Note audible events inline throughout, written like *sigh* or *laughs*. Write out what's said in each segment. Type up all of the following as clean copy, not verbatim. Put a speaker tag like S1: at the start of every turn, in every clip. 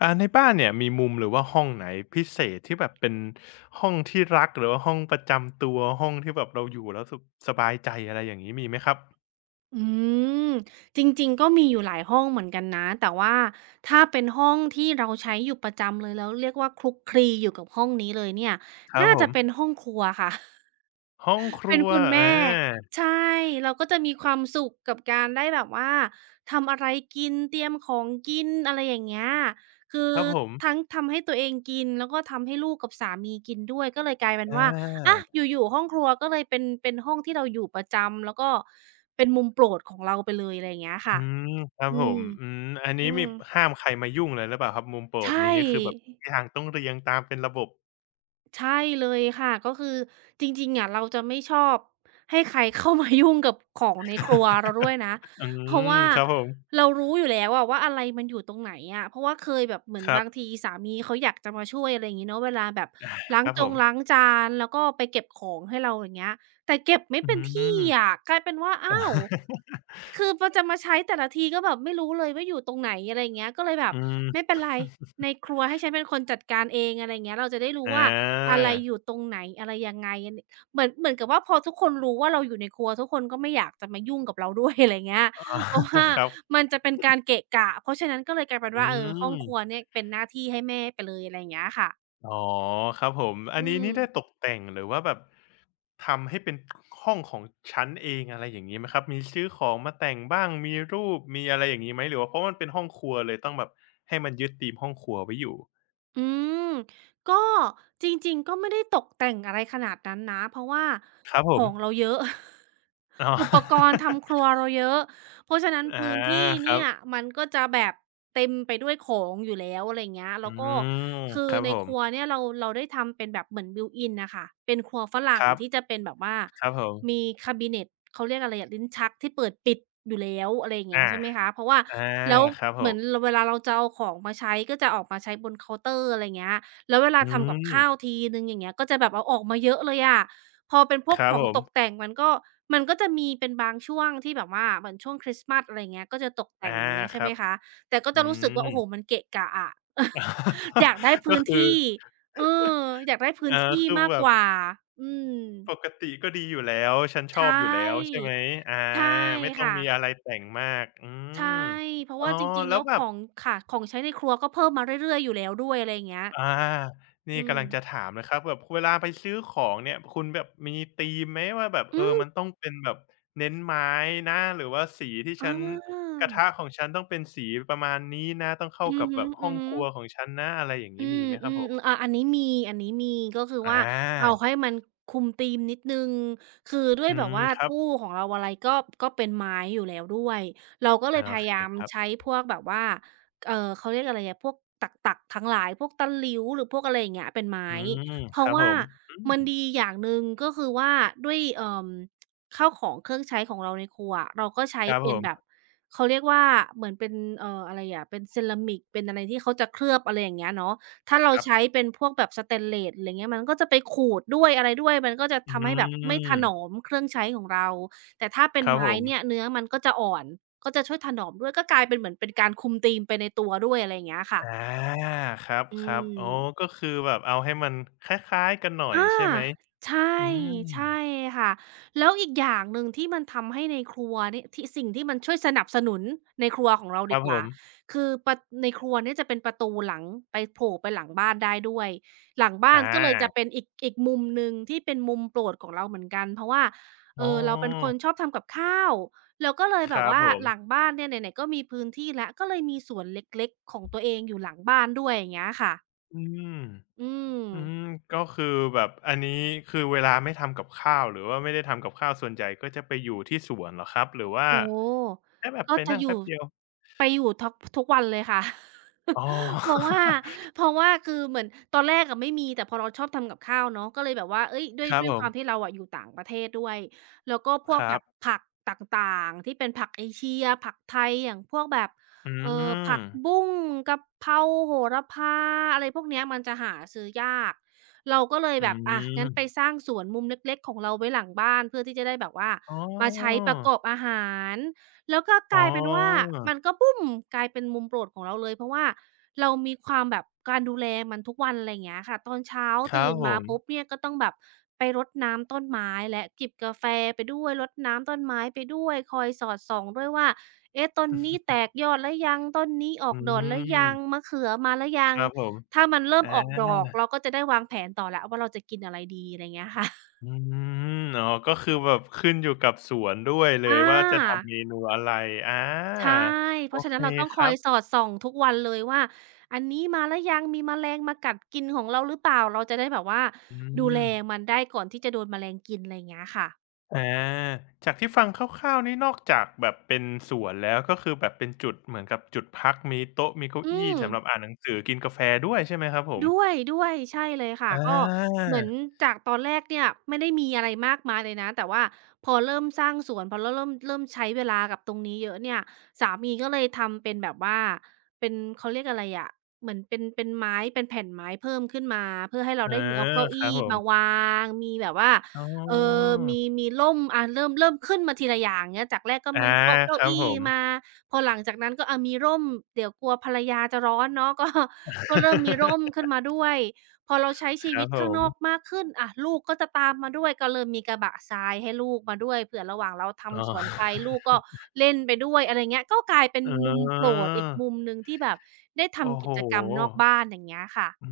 S1: อ่าในบ้านเนี่ยมีมุมหรือว่าห้องไหนพิเศษที่แบบเป็นห้องที่รักหรือว่าห้องประจำตัวห้องที่แบบเราอยู่แล้วสุขสบายใจอะไรอย่างงี้มีไหมครับ
S2: อืมจริงๆก็มีอยู่หลายห้องเหมือนกันนะแต่ว่าถ้าเป็นห้องที่เราใช้อยู่ประจำเลยแล้วเรียกว่าคลุกคลีอยู่กับห้องนี้เลยเนี่ย
S1: ครับ
S2: น่า
S1: ผ
S2: จะเป็น
S1: ม
S2: ห้องครัวค่ะ
S1: ห้องค
S2: เป็
S1: รั
S2: น
S1: ว
S2: คุณ
S1: อ
S2: แม่
S1: า
S2: ใช่เราก็จะมีความสุขกับการได้แบบว่าทำอะไรกินเตรียมของกินอะไรอย่างเงี้ยคือ
S1: ครับผม
S2: ทั้งทำให้ตัวเองกินแล้วก็ทำให้ลูกกับสามีกินด้วยก็เลยกลายเป็น
S1: อ
S2: ว่าอ
S1: า
S2: ยู่ๆห้องครัวก็เลยเป็นห้องที่เราอยู่ประจำแล้วก็เป็นมุมโปรดของเราไปเลยอะไรอย่างเงี้ย
S1: อื
S2: ค่ะ
S1: มครับผ
S2: อืม
S1: มอืมอันนี้
S2: อื
S1: มี
S2: ม
S1: ห้ามใครมายุ่งเลยหรือเปล่าครับมุมโปร
S2: ใช
S1: ด
S2: ่
S1: นี้คือแบบทุกอย่างต้องเรียงตามเป็นระบบ
S2: ใช่เลยค่ะก็คือจริงๆอะเราจะไม่ชอบให้ใครเข้ามายุ่งกับของในครัวเราด้วยนะ
S1: อื
S2: เพราะ
S1: ม
S2: ว่า
S1: ครับผม
S2: เรารู้อยู่แล้วอะว่าอะไรมันอยู่ตรงไหนอะเพราะว่าเคยแบบเหมือน
S1: ครั
S2: บาง
S1: บ
S2: ทีสามีเขาอยากจะมาช่วยอะไรอย่างงี้เนาะเวลาแบบล้า
S1: ค
S2: ง
S1: รับ
S2: จ
S1: ผ
S2: งล้าง
S1: ม
S2: จานแล้วก็ไปเก็บของให้เราอย่างเงี้ย แต่เก็บไม่
S1: อื
S2: เป็นที่อะ
S1: ม
S2: กลายเป็นว่าอ้าว
S1: *laughs*
S2: คือพอจะมาใช้แต่ละทีก็แบบไม่รู้เลยว่าอยู่ตรงไหนอะไรอย่างเงี้ยก็เลยแบบ
S1: อืม
S2: ไม่เป็นไรในครัวให้ฉันเป็นคนจัดการเองอะไรอย่างเงี้ยเราจะได้รู้
S1: อ
S2: ว่าอะ
S1: า
S2: ไรอยู่ตรงไหนอะไรยังไงอันเหมือนกับว่าพอทุกคนรู้ว่าเราอยู่ในครัวทุกคนก็ไม่อยากจะมายุ่งกับเราด้วย *laughs* อะไรอย่างเงี้ย
S1: *laughs* อ
S2: เพราะ
S1: ๋
S2: ว่า
S1: อครับ
S2: มันจะเป็นการเกะกะเพราะฉะนั้นก็เลยกลายเป็น
S1: อื
S2: ว่าเออห้องครัว
S1: ม
S2: เนี่ยเป็นหน้าที่ให้แม่ไปเลยอะไรอย่างเงี้ยค่ะ
S1: อ๋อครับผมอั
S2: อื
S1: นนี้
S2: ม
S1: นี่ได้ตกแต่งหรือว่าแบบทำให้เป็นห้องของชั้นเองอะไรอย่างงี้ไหมครับมีซื้อของมาแต่งบ้างมีรูปมีอะไรอย่างงี้ไหมหรือว่าเพราะมันเป็นห้องครัวเลยต้องแบบให้มันยึดธีมห้องครัวไว้อยู่
S2: อืมก็จริงๆก็ไม่ได้ตกแต่งอะไรขนาดนั้นนะเพราะว่า
S1: ครับผ
S2: ของ
S1: ม
S2: เราเยอะ
S1: อ๋อ
S2: *laughs*
S1: *laughs*
S2: อุปกรณ์ทำครัวเราเยอะ เพราะฉะนั้น
S1: อา
S2: พื้นที่
S1: ครั
S2: เนี่
S1: บ
S2: ยมันก็จะแบบเต็มไปด้วยของอยู่แล้วอะไรเงี้ย
S1: อื
S2: แล้วก็
S1: ม
S2: คือ
S1: ครับ
S2: ใน
S1: ผ
S2: ครัว
S1: ม
S2: เนี่ยเราได้ทำเป็นแบบเหมือน built in น่ะค่ะเป็นครัวฝรั่
S1: ค
S2: ง
S1: รั
S2: ที่
S1: บ
S2: จะเป็นแบบว่า
S1: ครับผม
S2: มีคาบิเนตเขาเรียกอะไรอะลิ้นชักที่เปิดปิดอยู่แล้วอะไรอย่างเงี้ย
S1: อา
S2: ใช่ไหมคะเพราะว่า
S1: อา
S2: แล้ว
S1: ครับผ
S2: เหมือนร
S1: ม
S2: เวลาเราจะเอาของมาใช้ก็จะออกมาใช้บนเคาน์เตอร์อะไรเงี้ยแล้วเวลา
S1: อื
S2: ทำกับข้าว
S1: ม
S2: ทีหนึ่งอย่างเงี้ยก็จะแบบเอาออกมาเยอะเลยอะ พอเป็นพว
S1: ค
S2: ก
S1: รั
S2: ข
S1: บ
S2: อง
S1: ผ
S2: ตก
S1: ม
S2: แต่งมันก็จะมีเป็นบางช่วงที่แบบว่าเหมือนช่วงคริสต์มาสอะไรอย่างเงี้ยก็จะตกแต่
S1: อา
S2: งอย่างเงี้ย
S1: ค
S2: ใช่ไห
S1: รั
S2: ม
S1: บ
S2: คะแต่ก็
S1: อื
S2: จะรู้สึกว่า
S1: ม
S2: โอ้โฮมันเกะกะอะ *laughs* อยากได้
S1: *laughs* ก็
S2: พื้น
S1: คือ
S2: ที่เอออยากได้พื้น
S1: เอ่อ
S2: ที่
S1: คือ
S2: มาก
S1: แบ
S2: ก
S1: บ
S2: ว่าอืม
S1: ปกติก็ดีอยู่แล้วฉันชอ
S2: ใช่
S1: บอยู่แล้วใช่ไหมอา
S2: ใช่
S1: ไม่ต้อง
S2: ค่ะ
S1: มีอะไรแต่งมากอืม
S2: ใช่เพราะ
S1: อ๋อ
S2: ว่าจริงๆ
S1: แล้
S2: แล้
S1: ว
S2: ว
S1: แบ
S2: ข
S1: บ
S2: องค่ะของใช้ในครัวก็เพิ่มมาเรื่อยๆอยู่แล้วด้วยอะไรอย่างเงี้ย
S1: อานี่
S2: อืม
S1: กำลังจะถามเลยครับแบบเวลาไปซื้อของเนี่ยคุณแบบมีธีมไหมว่าแบบ
S2: อื
S1: เออ
S2: ม
S1: มันต้องเป็นแบบเน้นไม้นะหรือว่าสีที่
S2: อา
S1: ฉันกระทะของฉันต้องเป็นสีประมาณนี้นะต้องเข้า
S2: อือ
S1: กับ
S2: ฮ
S1: แบบห้
S2: ึ
S1: องครัวขอ
S2: ๆ
S1: งฉันนะอะไรอย่าง
S2: อื
S1: งี้มี
S2: ม
S1: ไหมค
S2: อื
S1: รับ
S2: ม
S1: ผ
S2: อ
S1: ม
S2: ออาอันนี้มีอันนี้มีก็คือ
S1: อ
S2: ว่าเอา
S1: า
S2: ให้มันคุมธีมนิดหนึ่งคือด้วย
S1: อื
S2: แบบ
S1: ม
S2: ว่า
S1: ครั
S2: ตู้
S1: บ
S2: ของเราอะไรก็เป็นไม้อยู่แล้วด้วยเราก็เลย
S1: อา
S2: พ
S1: โอ
S2: ยา
S1: เค
S2: ยาม
S1: ครั
S2: ใช้
S1: บ
S2: พวกแบบว่าเขาเรียกอะไรอะพวกตักๆทั้งหลายพวกตะหลิวหรือพวกอะไรอย่างเงี้ยเป็นไม้
S1: อืม
S2: เพ
S1: ค
S2: ราะ
S1: รับผ
S2: ว่า
S1: มอืม
S2: มันดีอย่างหนึ่งก็คือว่าด้วยข้าวของเครื่องใช้ของเราในครัวอะเราก็ใช้
S1: ครับ
S2: เป็
S1: ผ
S2: นแบบ
S1: ม
S2: เขาเรียกว่าเหมือนเป็นอะไรอะเป็นเซรามิกเป็นอะไรที่เขาจะเคลือบอะไรอย่างเงี้ยเนาะ ถ้า
S1: ค
S2: เรา
S1: รั
S2: ใช้
S1: บ
S2: เป็นพวกแบบสเตนเลสอะไรเงี้ยมันก็จะไปขูดด้วยอะไรด้วยมันก็จะ
S1: อื
S2: ทำให้แบบไม่ถนอ
S1: ม
S2: มเครื่องใช้ของเราแต่ถ้าเป็
S1: ค
S2: น
S1: รับผ
S2: ไม้
S1: ม
S2: เนี่ยเนื้อมันก็จะอ่อนก็จะช่วยถนอมด้วยก็กลายเป็นเหมือนเป็นการคุมธีมไปในตัวด้วยอะไรอย่างเงี้ยค่ะ
S1: อาคร
S2: อื
S1: ับๆอ๋อ
S2: ม
S1: ก็คือแบบเอาให้มันคล้ายๆกันหน่อย
S2: อา
S1: ใช่ไหม
S2: ใช่
S1: อืม
S2: ใช่ค่ะแล้วอีกอย่างหนึ่งที่มันทำให้ในครัวเนี่ยที่สิ่งที่มันช่วยสนับสนุนในครัวของเรา
S1: ค
S2: ดี
S1: รับ
S2: ก
S1: ผ
S2: ว่า
S1: ม
S2: คือประในครัวเนี่ยจะเป็นประตูหลังไปโผล่ไปหลังบ้านได้ด้วยหลัง
S1: อ
S2: บ้านก็เลยจะ
S1: า
S2: เป็นอีกมุมหนึ่งที่เป็นมุมโปรดของเราเหมือนกันเพราะว่า
S1: อ๋
S2: เราเป็นคน
S1: อ
S2: ชอบทำกับข้าวเราก็เลย
S1: ค
S2: แบบ
S1: รับ
S2: ว่า
S1: ผ
S2: หลัง
S1: ม
S2: บ้านเนี่ยไหนๆก็มีพื้นที่แล้วก็เลยมีสวนเล็กๆของตัวเองอยู่หลังบ้านด้วยอย่างเงี้ยค่ะ
S1: อืม
S2: อืม
S1: อืมก็คือแบบอันนี้คือเวลาไม่ทำกับข้าวหรือว่าไม่ได้ทำกับข้าวส่วนใหญ่ก็จะไปอยู่ที่สวนเหรอครับหรือว่า
S2: โอ้โฮ
S1: แค่แบบ
S2: ก็
S1: ไป
S2: จะ
S1: นั่ง
S2: อ
S1: แป๊
S2: ยู่
S1: บเดียว
S2: ไปอยู่ท็อกทุกวันเลยค่ะ
S1: อ๋อ
S2: *laughs* เพราะว่าคือเหมือนตอนแรกอะไม่มีแต่พอเราชอบทำกับข้าวเนาะก็เลยแบบว่าเฮ้ยด้ว
S1: *laughs*
S2: ย
S1: ครับ
S2: ด้วย
S1: ผ
S2: ความที่
S1: ม
S2: เราอะอยู่ต่างประเทศด้วยแล้วก็พว
S1: ค
S2: ก
S1: รั
S2: แบบ
S1: บ
S2: ผักต่างๆที่เป็นผักเอเชียผักไทยอย่างพวกแบบ
S1: อืม
S2: ผักบุ้งกะเพราโหระพาอะไรพวกเนี้ยมันจะหาซื้อยากเราก็เลย
S1: อื
S2: แบบ
S1: ม
S2: อะงั้นไปสร้างสวนมุมเล็กๆของเราไว้หลังบ้านเพื่อที่จะได้แบบว่า
S1: อ๋
S2: มาใช้
S1: อ
S2: ประกอบอาหารแล้วก็ก
S1: อ๋อ
S2: ลายเป็นว่ามันก็บูมกลายเป็นมุมโปรดของเราเลยเพราะว่าเรามีความแบบการดูแลมันทุกวันอะไรอย่างเงี้ยค่ะตอนเช้า
S1: ครั
S2: ตื่
S1: บ
S2: น
S1: ผ
S2: มา
S1: ม
S2: ปุ๊บเนี่ยก็ต้องแบบไปรดน้ำต้นไม้และจิบกาแฟไปด้วยรดน้ำต้นไม้ไปด้วยคอยสอดส่องด้วยว่าเอ๊ะต้นนี้แตกยอดหรือยังต้นนี้ออ
S1: อื
S2: กดอกหรือยัง
S1: ม
S2: มะเขือมาหรือยั
S1: ค
S2: ง
S1: รับผม
S2: ถ้ามันเริ่
S1: อ
S2: มออกดอ
S1: า
S2: กเราก็จะได้วางแผนต่อแล้วว่าเราจะกินอะไรดีอะไรอย่างเงี้ยค่ะ
S1: อืมอ๋อก็คือแบบขึ้นอยู่กับสวนด้วยเลย
S2: อา
S1: ว่าจะทำเมนูอะไรอา
S2: ใช่ เพ
S1: โอ
S2: ราะฉะ
S1: เค
S2: นั้นเราต้อง
S1: ค
S2: คอ
S1: รั
S2: ยสอ
S1: บ
S2: ดส่องทุกวันเลยว่าอันนี้มาหรือยังมีแมลงมากัดกินของเราหรือเปล่า เราจะได้แบบว่า
S1: อื
S2: ดู
S1: ม
S2: แลมันได้ก่อนที่จะโดนแมลงกินอะไรอย่างเงี้ยค่ะ
S1: อาจากที่ฟังคร่าวๆนี่นอกจากแบบเป็นสวนแล้วก็คือแบบเป็นจุดเหมือนกับจุดพักมีโต๊ะมีเก้า
S2: อื
S1: อี้
S2: ม
S1: สำหรับอ่านหนังสือกินกาแฟด้วยใช่ไหมครับผม
S2: ด้วยใช่เลยค่ะ
S1: อ
S2: ก็
S1: า
S2: เหมือนจากตอนแรกเนี่ยไม่ได้มีอะไรมากมายเลยนะแต่ว่าพอเริ่มสร้างสวนพอเราเริ่มใช้เวลากับตรงนี้เยอะเนี่ยสามีก็เลยทำเป็นแบบว่าเป็นเขาเรียกอะไรอะเหมือนเป็นไม้เป็นแผ่นไม้เพิ่มขึ้นมาเพื่อให้เรา
S1: เออ
S2: ได้มีเอาเก้า
S1: ค
S2: อี้
S1: รับผ
S2: มา
S1: ม
S2: วางมีแบบว่า
S1: อ๋
S2: เอ่อ
S1: อ
S2: มีร่มอาเริ่มขึ้นมาทีละอย่างเงี้ยจากแรกก็
S1: อา
S2: มีโต๊ะเก้า
S1: ครับ
S2: อี้
S1: ผม
S2: มาพอหลังจากนั้นก็อามีร่มเดี๋ยวกลัวภรรยาจะร้อนเนาะก็ ก็เริ่มมีร่ม
S1: *laughs*
S2: ขึ้นมาด้วยพอเราใช้
S1: ค
S2: ชี
S1: รั
S2: วิ
S1: บ
S2: ต
S1: ผ
S2: ข้างนอก
S1: ม
S2: มากขึ้นอะลูกก็จะตามมาด้วยก็เริ่มมีกระบะทรายให้ลูกมาด้วยเผื่อระหว่างเรา
S1: อ๋อ
S2: ทำสวนไปลูกก็เล่นไปด้วยอะไรเงี้ยก็กลายเป็น
S1: เอ
S2: มุมโปรดอีก
S1: อ
S2: มุมหนึ่งที่แบบได้
S1: โอ้
S2: ทำกิ
S1: โฮ
S2: จกรรมนอกบ้านอย่างเงี้ยค่ะ
S1: อื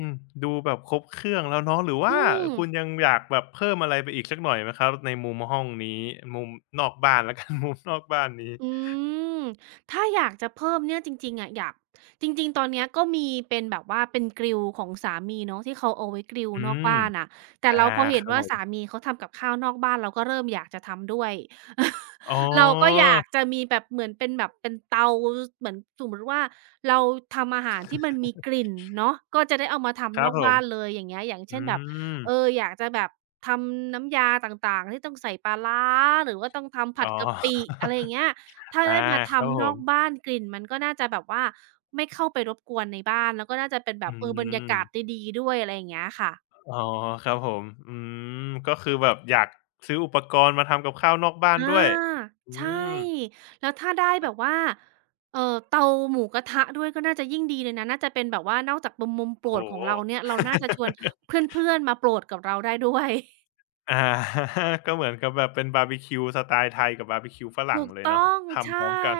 S1: มดูแบบครบเครื่องแล้วเนาะหรือว่า
S2: อืม
S1: คุณยังอยากแบบเพิ่มอะไรไปอีกสักหน่อยไหมครับในมุมห้องนี้มุมนอกบ้านแล้วกัน *laughs* มุมนอกบ้านนี้
S2: อืมถ้าอยากจะเพิ่มเนี่ยจริงๆอะอยากจริงๆตอนเนี้ยก็มีเป็นแบบว่าเป็นกริลของสามีเนาะที่เขาเอาไว้กริล
S1: อื
S2: นอก
S1: ม
S2: บ้านน่ะแต่
S1: อา
S2: เราพอ
S1: ค
S2: เห็น
S1: รับ
S2: ว่า
S1: ผ
S2: สา
S1: ม
S2: มีเขาทำกับข้าวนอกบ้านเราก็เริ่มอยากจะทำด้วย
S1: อ๋
S2: *laughs* เราก็อ
S1: อ
S2: ยากจะมีแบบเหมือนเป็นแบบเป็นเตาเหมือนสมมุติว่าเราทำอาหารที่มันมีกลิ่นเนาะก็จะได้เอามา
S1: ค
S2: ทำน
S1: รั
S2: อ
S1: บ
S2: ก
S1: ผม
S2: บ้านเลยอย่างเงี้ยอย่าง
S1: อื
S2: เช่นแบบ
S1: ม
S2: เอออยากจะแบบทำน้ำยาต่างๆที่ต้องใส่ปลาร้าหรือว่าต้องทำผั
S1: อ๋
S2: ด
S1: อ
S2: กะปิอะไรอย่าง
S1: *laughs*
S2: เงี้ย ถ้า
S1: อา
S2: ได้มา
S1: ครับ
S2: ทำ
S1: ผ
S2: นอก
S1: ม
S2: บ้านกลิ่นมันก็น่าจะแบบว่าไม่เข้าไปรบกวนในบ้านแล้วก็น่าจะเป็นแบ
S1: อื
S2: บเออบรรยากาศ
S1: ม
S2: ดีๆด้วยอะไรอย่างเงี้ยค่ะ
S1: อ๋อครับผมอืมก็คือแบบอยากซื้ออุปกรณ์มาทำกับข้าวนอกบ้าน
S2: อา
S1: ด้วยอื
S2: ใช่
S1: ม
S2: แล้วถ้าได้แบบ
S1: อ
S2: ว่าเอ่อเตาหมูกระทะด้วยก็น่าจะยิ่งดีเลยนะน่าจะเป็นแบบว่านอกจากเป็นมุมโปรด
S1: โอ้
S2: ของ
S1: โฮ
S2: เราเนี่ยเราน่าจะชวน
S1: *laughs*
S2: เพื่อนๆมาโปรดกับเราได้ด้วย
S1: อา *laughs* ก็เหมือนกับแบบเป็นบาร์บีคิวสไตล์ไทยกับบาร์บีคิวฝรั่
S2: ถู
S1: ง
S2: ก
S1: เลย
S2: ต้
S1: เนาะ
S2: อง
S1: ทำพร้อ
S2: ใช่
S1: มกัน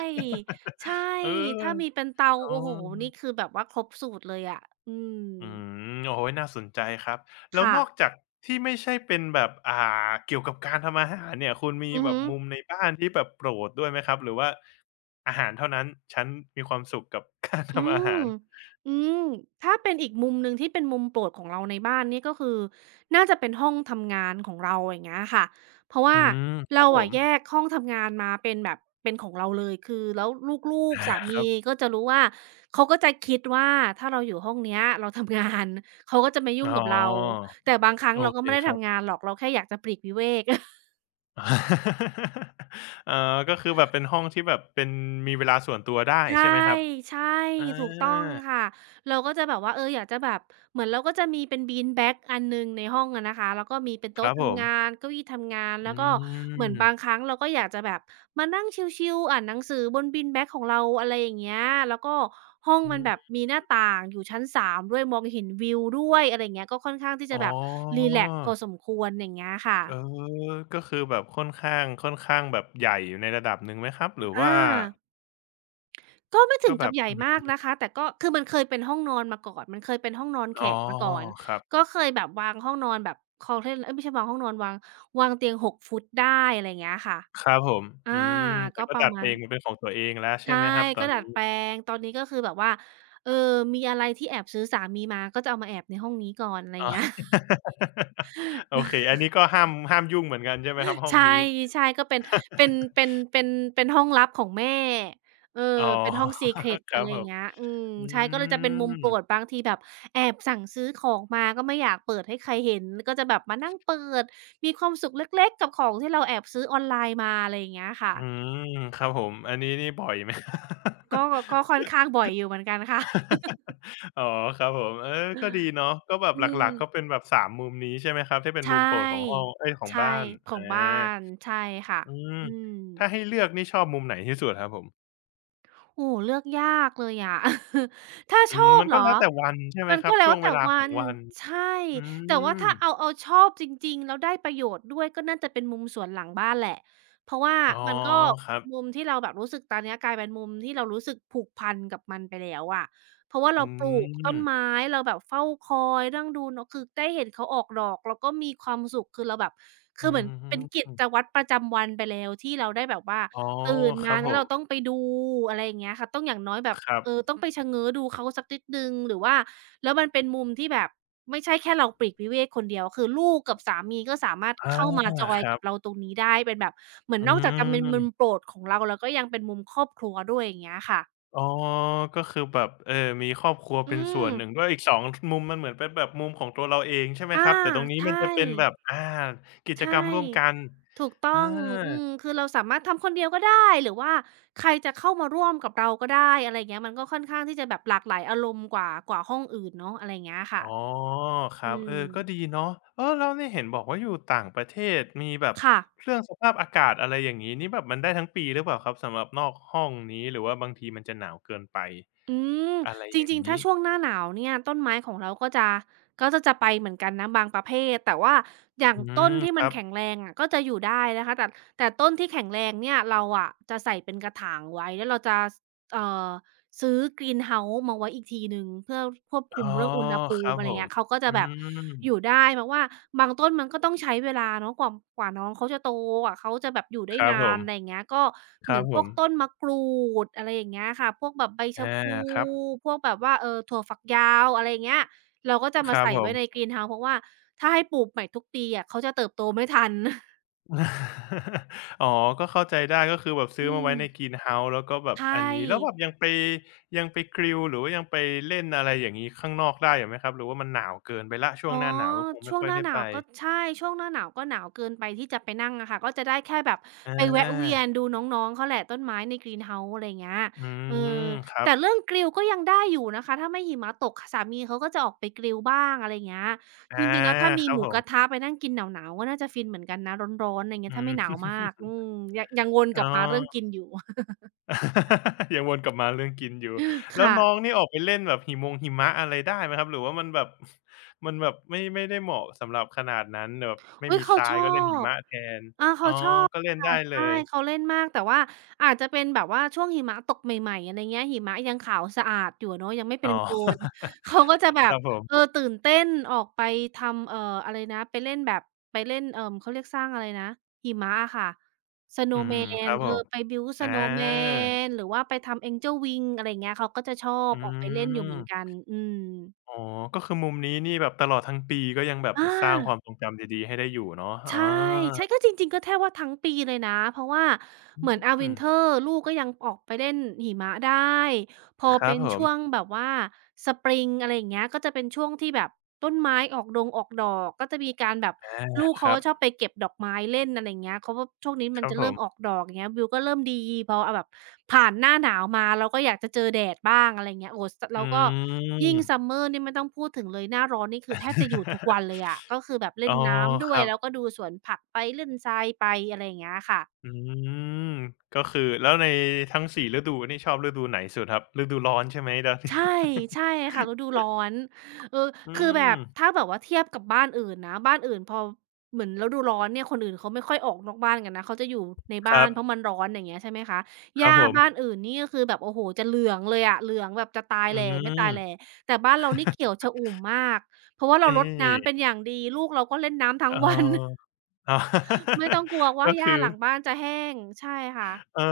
S2: ใช่
S1: *laughs* เออ
S2: ถ้ามีเป็นเตา
S1: อ๋อ
S2: โอ้โฮนี่คือแบบว่าครบสูตรเลยอะอืม
S1: อืมโอ้โฮน่าสนใจครับแล้ว
S2: ค่ะ
S1: นอกจากที่ไม่ใช่เป็นแบบอ่าเกี่ยวกับการทำอาหารเนี่ยคุณมี
S2: อือ
S1: แบ
S2: ฮึ
S1: บมุมในบ้านที่แบบโปรดด้วยไหมครับหรือว่าอาหารเท่านั้นฉันมีความสุขกับ *laughs* การ
S2: อื
S1: ทำอา
S2: ม
S1: หาร
S2: อืมถ้าเป็นอีกมุมหนึ่งที่เป็นมุมโปรดของเราในบ้านนี่ก็คือน่าจะเป็นห้องทำงานของเราอย่างเงี้ยค่ะเพราะ
S1: อื
S2: ว่า
S1: มครั
S2: เรา
S1: บผ
S2: อะ
S1: ม
S2: แยกห้องทำงานมาเป็นแบบเป็นของเราเลยคือแล้วลูกๆสา
S1: *laughs* อาค
S2: มี
S1: รับ
S2: ก็จะรู้ว่าเขาก็จะคิดว่าถ้าเราอยู่ห้องเนี้ยเราทำงานเขาก็จะไม่ยุ่
S1: อ๋
S2: ง
S1: อ
S2: กับเรา แต่บางครั้ง
S1: โอ
S2: เราก็
S1: เค
S2: ไม่ได้
S1: ครั
S2: ทำ
S1: บ
S2: งานหรอกเราแค่อยากจะปลีกวิเวก
S1: *laughs* เอ่อก็คือแบบเป็นห้องที่แบบเป็นมีเวลาส่วนตัวได้
S2: ใช่
S1: ใช่ไหมครับ
S2: ใช่
S1: อ่
S2: ถูกต้อง
S1: า
S2: ค่ะเราก็จะแบบว่าเอออยากจะแบบเหมือนเราก็จะมีเป็น beanbag อันหนึ่งในห้องอะนะคะแล้วก็มีเป็น
S1: ค
S2: โต๊ะ
S1: รับผ
S2: ทำ
S1: ม
S2: งานเก้าอี้ทำงาน
S1: อื
S2: แล้วก็เหมือนบาง
S1: ม
S2: ครั้งเราก็อยากจะแบบมานั่งชิลๆอ่านหนังสือบน beanbag ของเราอะไรอย่างเงี้ยแล้วก็ห้อง
S1: อื
S2: มันแบบ
S1: ม
S2: มีหน้าต่างอยู่ชั้น 3ด้วยมองเห็นวิวด้วยอะไรอย่างเงี้ยก็ค่อนข้างที่จะ
S1: อ๋
S2: แบบรี
S1: อ
S2: แลกซ์พอสมควรอย่างเงี้ยค่ะ
S1: เออก็คือแบบค่อนข้างค่อนข้างแบบใหญ่อยู่ในระดับหนึ่งไหมครับหรือ
S2: อา
S1: ว่า
S2: ก็ไม่ถึ
S1: ก็
S2: ง
S1: แบ
S2: กับ
S1: บ
S2: ใหญ่
S1: อ
S2: มาก
S1: ม
S2: นะคะแต่ก็คือมันเคยเป็นห้องนอนมาก่อนมันเคยเป็นห้องนอนแข
S1: อ๋อ
S2: กมาก่อน
S1: ครั
S2: ก็
S1: บ
S2: เคยแบบวางห้องนอนแบบค u r t a เอ๊ยไม่ใช่วางห้องนอนวางวางเตียง6 ฟุตได้อะไรอย่างเงี้ยค่ะ
S1: ครับผม
S2: อา
S1: อืมแต่
S2: ก็
S1: ก็
S2: ประ
S1: ดัด
S2: มา
S1: เอ
S2: ณ
S1: งมนเป็นของตัวเองแล้วใช่
S2: ใช่
S1: ไหมครับต
S2: ก็
S1: อน
S2: ดัด
S1: นี้
S2: แปลงตอนนี้ก็คือแบบว่าเออมีอะไรที่แอบซื้อสามีมาก็จะเอามาแอบในห้องนี้ก่อนอะไรอย่า
S1: อ๋
S2: ง
S1: อ
S2: เงี้ย
S1: *laughs* โอเคอันนี้ก็ห้ามยุ่งเหมือนกันใช่ไหมครับห้อง
S2: ใช่
S1: นี้
S2: ใช่ก็เป็นเป็นเป็นเป็นเป็นห้องลับของแม่เออ
S1: อ๋อ
S2: เป็นห้อง secret
S1: *laughs* ครั
S2: อะไร
S1: บ
S2: อ
S1: ผ
S2: ย่าง
S1: ม
S2: เงี้ย
S1: อื
S2: ใช่ก็เลยจะเป็นมุมโปร
S1: ม
S2: ดบางทีแบบแอบสั่งซื้อของมาก็ไม่อยากเปิดให้ใครเห็นก็จะแบบมานั่งเปิดมีความสุขเล็กๆกับของที่เราแอบซื้อออนไลน์มาอะไรอย่างเงี้ย
S1: อื
S2: ค่ะ
S1: มครับผมอันนี้นี่บ่อยไหม *laughs*
S2: ก็ก็ค่อนข้างบ่อยอยู่เหมือนกันค่ะ
S1: อ๋อครับผมเออก็ดีเนาะก็แบบ
S2: อื
S1: ห
S2: ม
S1: ลักๆก็เป็นแบบ3มมุมนี้ใช่ไหมครับที่เป็
S2: ใช
S1: นมุมโปรดของห้อ
S2: ่
S1: งเอ๊ยของบ้า
S2: ใช่
S1: น
S2: ขอ
S1: อา
S2: งบ้านใช่ค่ะ
S1: อืม
S2: อืม
S1: ถ้าให้เลือกนี่ชอบมุมไหนที่สุดครับผม
S2: โอ้โฮเลือกยากเลยอะ *laughs* ถ้า
S1: อื
S2: ช
S1: ม
S2: อบ
S1: มัน
S2: เห
S1: ก็
S2: รอ
S1: แล้วแต่วันใช่ไหม
S2: มัน
S1: ครั
S2: ก็
S1: บ
S2: แล้
S1: ช่
S2: ว
S1: วงเว
S2: แต่
S1: ลาข
S2: วั
S1: อง
S2: น
S1: วัน
S2: ใช่
S1: อื
S2: แต่ว่า
S1: ม
S2: ถ้าเอาชอบจริงๆแล้วได้ประโยชน์ด้วยก็น่าจะเป็นมุมสวนหลังบ้านแหละ เพราะว่า
S1: อ๋อ
S2: มันก็
S1: ครั
S2: มุ
S1: บ
S2: มที่เราแบบรู้สึกตอนเนี้ยกลายเป็นมุมที่เรารู้สึกผูกพันกับมันไปแล้วอะเพราะว่า
S1: อื
S2: เราปลูกต้น
S1: ม
S2: ไม้เราแบบเฝ้าคอยนั่งดูเนาะคือได้เห็นเขาออกดอกเราก็มีความสุขคือเราแบบ
S1: อื
S2: คือเหมือนเป็นกิจ
S1: ม
S2: วัตรประจำวันไปแล้วที่เราได้แบบว่า
S1: อ๋อ
S2: ตื่น
S1: ค
S2: มา
S1: รับผ
S2: แล้วเราต้อง
S1: ม
S2: ไปดูอะไรอย่างเงี้ยค่ะต้องอย่างน้อยแบบ
S1: ครับ
S2: ต้องไปชะเง้อดูเขาสักนิดหนึ่งหรือว่าแล้วมันเป็นมุมที่แบบไม่ใช่แค่เราปลีกวิเวกคนเดียวคือลูกกับสามีก็สามารถ
S1: อา
S2: เข้ามาจอย
S1: ครั
S2: กับเรา
S1: บ
S2: ตรงนี้ได้เป็นแบบเหมือน
S1: อื
S2: นอกจากจะเป็นมุมโป
S1: ม
S2: รดของเราแล้วก็ยังเป็นมุมครอบครัวด้วยอย่างเงี้ยค่ะ
S1: อ๋อก็คือแบบเออมีครอบครัว
S2: อื
S1: เป็นส่
S2: ม
S1: วนหนึ่งด้วยอีก2มุมมันเหมือนเป็นแบบมุมของตัวเราเองใช่ไหมค
S2: อา
S1: รับแต่ตรงนี้มัน
S2: ใช่
S1: จะเป็นแบบอากิจ
S2: ใช่
S1: กรรมร่วมกัน
S2: ถูก
S1: อ
S2: ต้อง อื
S1: า
S2: มคือเราสามารถทำคนเดียวก็ได้ หรือว่าใครจะเข้ามาร่วมกับเราก็ได้ อะไรอย่างเงี้ยมันก็ค่อนข้างที่จะแบบหลากหลายอารมณ์กว่าห้องอื่นเนาะอะไรอย่างเงี้ยค่ะ
S1: อ๋อค
S2: อื
S1: รับเออ
S2: ม
S1: ก็ดีเนาะเออแล้วนี่เห็นบอกว่าอยู่ต่างประเทศมีแบบ
S2: ค่ะ
S1: เรื่องสภาพอากาศอะไรอย่างงี้นี่แบบมันได้ทั้งปีหรือเปล่าครับสำหรับนอกห้องนี้หรือว่าบางทีมันจะหนาวเกินไป
S2: อืม
S1: อะไร
S2: จ
S1: อย่าง
S2: ริงๆ ถ้า
S1: งี้
S2: ช่วงหน้าหนาวเนี่ยต้นไม้ของเราก็จะก็จะไปเหมือนกันนะ บางประเภท แต่ว่าอย่าง
S1: อื
S2: ต้น
S1: ม
S2: ที่
S1: ค
S2: มัน
S1: รับ
S2: แข็งแรงอะก็จะอยู่ได้นะคะแต่แต่ต้นที่แข็งแรงเนี่ยเราอะจะใส่เป็นกระถางไว้แล้วเราจะสเอ่อ ซื้อ Greenhouse มาไว้อีกทีหนึ่งเพื่อควบคุ
S1: อ๋
S2: ม
S1: อ
S2: เรื่องอุณหภู
S1: ครั
S2: มิ
S1: บ
S2: อะไร
S1: ผม
S2: เงี้ยเขาก็จะ
S1: อื
S2: แบบอยู่
S1: ม
S2: ได้เพราะว่าบางต้นมันก็ต้องใช้เวลาเนาะกว่าน้องเขาจะโตกว่าเขาจะแบบอยู่ได้
S1: ครับ
S2: นา
S1: ผ
S2: น
S1: ม
S2: อะไรอย่างเงี้ยก็
S1: ค
S2: เหมื
S1: รั
S2: อน
S1: บ
S2: พ
S1: ผ
S2: วก
S1: ม
S2: ต้นมะกรูดอะไรอย่างเงี้ยค่ะพวกแบบใบ
S1: อา
S2: ชะพลู
S1: ครับ
S2: พวกแบบว่าถั่วฝักยาวอะไรอย่างเงี้ยเราก็จะ
S1: ค
S2: มา
S1: รับ
S2: ใส่
S1: ผ
S2: ไว้ใน
S1: ม
S2: Greenhouseเพราะว่าถ้าให้ปลูกใหม่ทุกปีอะเขาจะเติบโตไม่ทัน *laughs*
S1: อ๋อก็เข้าใจได้ก็คือแบบซื้อ
S2: อื
S1: มา
S2: ม
S1: ไว้ใน Greenhouse แล้วก็แบบ
S2: ใช่
S1: อันนี้แล้วแบบยังไปยังไปกริลหรือว่ายังไปเล่นอะไรอย่างงี้ข้างนอกได้อยู่ไหมครับหรือว่ามันหนาวเกินไปแล้วช่ว
S2: อ๋
S1: ง
S2: อ
S1: หน้าหนาวก็คงไม่
S2: ช่วง
S1: ค่อ
S2: ห
S1: ย
S2: น้า
S1: ได้
S2: หนา
S1: ไป
S2: วก็ใช่ช่วงหน้าหนาวก็หนาวเกินไปที่จะไปนั่งอะค่ะก็จะได้แค่แบบ
S1: อา
S2: ไปแวะเวียนดูน้องๆเขาแหละต้นไม้ใน Greenhouse อะไรอย่างเงี้ย
S1: อื
S2: เออ
S1: มครั
S2: แต่
S1: บ
S2: เรื่องกริลก็ยังได้อยู่นะคะถ้าไม่หิมะตกคสามีเขาก็จะออกไปกริลบ้างอะไรอย่างเงี้ย
S1: อา
S2: จริงๆแล้วถ้ามี
S1: ครั
S2: ห
S1: บ
S2: มู
S1: ผ
S2: กระ
S1: ม
S2: ทะไปนั่งกินหนาวๆก็น่าจะฟินเหมือนกันนะร้อนๆอะไรอย่างเงี้
S1: อื
S2: ยถ้า
S1: ม
S2: ไม่หนาว
S1: *laughs*
S2: มากอืมยังวนก
S1: อ๋อ
S2: ลับมาเรื่องกินอยู่
S1: *laughs* ยังวนกลับมาเรื่องกินอยู่
S2: *laughs*
S1: แล้ว
S2: ค่ะ
S1: น้องนี่ออกไปเล่นแบบหิมงหิมะอะไรได้ไหมครับหรือว่ามันแบบ *laughs* มันแบบไม่ได้เหมาะสำหรับขนาดนั้นแบบไม่
S2: อุ๊ย
S1: มี
S2: เขา
S1: ทรา
S2: ช
S1: ย
S2: อ
S1: ก็เล่นหิ
S2: บ
S1: มะแทน
S2: อา
S1: อ๋
S2: เขา
S1: อ
S2: ชอบ
S1: ก็เล่น
S2: ค่ะ
S1: ได้เล
S2: ใช่
S1: ย
S2: เขาเล่นมากแต่ว่าอาจจะเป็นแบบว่าช่วงหิมะตกใหม่ๆอะไรเงี้ยหิมะยังขาวสะอาดอยู่อะเนาะยังไม่เป็
S1: อ๋อ
S2: นโคลนเขาก็จะ
S1: *laughs*
S2: แบ
S1: ค
S2: บ
S1: รับผม
S2: ตื่นเต้นออกไปทำอะไรนะไปเล่นแบบไปเล่นเขาเรียกสร้างอะไรนะหิมะอะค่ะ
S1: อืมค
S2: Snowman
S1: รับผม
S2: ไป build
S1: อา
S2: Snowman หรือว่าไปทำ Angel Wing อะไรเงี้ยเขาก็จะชอบ
S1: อื
S2: ออกไปเล่นอยู่เหมือนกั
S1: ม
S2: นอืม
S1: อ๋อก็คือมุมนี้นี่แบบตลอดทั้งปีก็ยังแบบ
S2: อา
S1: สร้างความทรงจำดีๆให้ได้อยู่เนาะอ๋อ
S2: ใช่ใช่ก็จริงๆก็แทบว่าทั้งปีเลยนะเพราะว่าเหมือนอาวิ
S1: อื
S2: น
S1: ม
S2: เทอร์ลูกก็ยังออกไปเล่นหิมะได้ พอ
S1: ครั
S2: เป็
S1: บ
S2: น
S1: ผ
S2: ช่วง
S1: ม
S2: แบบว่าสปริงอะไรอย่างเงี้ยก็จะเป็นช่วงที่แบบต้นไม้ออกดงออกดอกก็จะมีการแบบ
S1: อา
S2: ลูก
S1: ค
S2: เขา
S1: รั
S2: ก็
S1: บ
S2: ชอบไปเก็บดอกไม้เล่นอะไรอย่างเงี้ยเขาก็ช่วงนี้มั
S1: ค
S2: น
S1: รับ
S2: จะ
S1: ผ
S2: เริ่มออ
S1: ม
S2: กดอกอย่างเงี้ยวิวก็เริ่มดีพออะแบบผ่านหน้าหนาวมาเราก็อยากจะเจอแดดบ้างอะไรอย่างเงี้ยโอ้โสแล้
S1: อื
S2: วก็ยิ่ง
S1: ม
S2: ซัมเมอร์นี่ไม่ต้องพูดถึงเลยหน้าร้อนนี่คือแทบจะอยู่ทุกวัน
S1: *laughs*
S2: เลยอะก็คือแบบเล่
S1: อ๋อ
S2: นน้ำด้
S1: ค
S2: วย
S1: รั
S2: แล้ว
S1: บ
S2: ก็ดูสวนผักไปเล่นทรายไปอะไรอย่างเงี้ยค่ะ
S1: อืมก็คือแล้วในทั้งสี่ฤดูนี่ชอบฤดูไหนสุดครับฤดูร้อนใช่ไหมแล้วที่
S2: ใช่
S1: ว่า
S2: ใช่
S1: *laughs*
S2: ค่ะฤดูร้อนเออ
S1: อื
S2: คือแบ
S1: ม
S2: บถ้าแบบว่าเทียบกับบ้านอื่นนะบ้านอื่นพอเหมือนฤดูร้อนเนี่ยคนอื่นเขาไม่ค่อยออกนอกบ้านกันนะเขาจะอยู่ใน
S1: ค
S2: บ้า
S1: รั
S2: น
S1: บ
S2: เพราะมันร้อนอย่างเงี้ยใช่ไหมคะห
S1: ครั
S2: ญ้า
S1: บผ
S2: บ้าน
S1: ม
S2: อื่นนี่ก็คือแบบโอ้โฮจะเหลืองเลยอะเหลืองแบบจะตาย
S1: อื
S2: แหล่ไม่ตายแหล่
S1: ม
S2: แต่บ้านเรานี่เขียวชอุ่มมากเพราะว่าเรา
S1: นี
S2: รดน้ำเป็น
S1: ่
S2: อย่างดีลูกเราก็เล่นน้ำทั้ง
S1: อ๋
S2: วัน
S1: ออ๋อ
S2: *laughs* ไม่ต้อ
S1: *laughs*
S2: งกลัวว่า
S1: ก็
S2: หญ้า
S1: คือ
S2: หลังบ้านจะแห้งใช่ค่ะ
S1: เอ่อ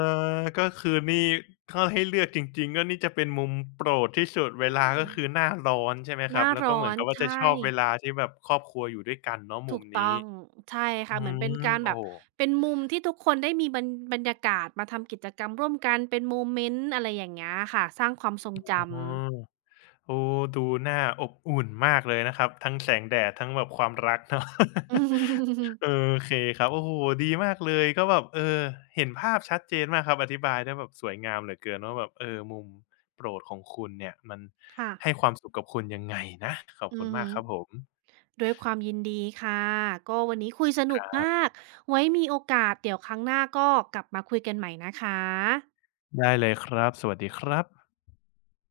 S1: ก็คือนี่ถ้าให้เลือกจริงๆก็นี่จะเป็นมุมโปรดที่สุด
S2: อื
S1: เวลาก็
S2: ม
S1: คือหน้าร้อนใช่ไหม
S2: ห
S1: ครับ
S2: น้า
S1: แล้วก็
S2: ร้อ
S1: เหมือน
S2: น
S1: กับว่า
S2: ใช
S1: จะช
S2: ่
S1: อบเวลาที่แบบครอบครัวอยู่ด้วยกันเนาะมุ
S2: ถู
S1: ม
S2: กต้
S1: นี้
S2: องใช่
S1: อื
S2: ค่ะเหมือนเป็น
S1: ม
S2: การแบ
S1: โอ้
S2: บ
S1: โฮ
S2: เป็นมุมที่ทุกคนได้มีบรรยากาศมาทำกิจกรรมร่วมกันเป็นโมเมนต์อะไรอย่างเงี้ยค่ะสร้างความทรง
S1: อ
S2: จำ
S1: ๋อ โอ้ดูน่าอบอุ่นมากเลยนะครับทั้งแสงแดดทั้งแบบความรักเนาะ *laughs*
S2: *laughs*
S1: เออโอเคครับโอ้โฮดีมากเลยก็แบบเออเห็นภาพชัดเจนมากครับอธิบายได้แบบสวยงามเหลือเกินว่าแบบเออมุมโปรดของคุณเนี่ยมัน
S2: ค่ะ
S1: ให้ความสุขกับคุณยังไงนะขอบ
S2: อื
S1: คุณ
S2: อฮึ
S1: มากครับผม
S2: ด้วยความยินดีค่ะก็วันนี้คุยสนุกมากไว้มีโอกาสเดี๋ยวครั้งหน้าก็กลับมาคุยกันใหม่นะคะ
S1: ได้เลยครับสวัสดีครับ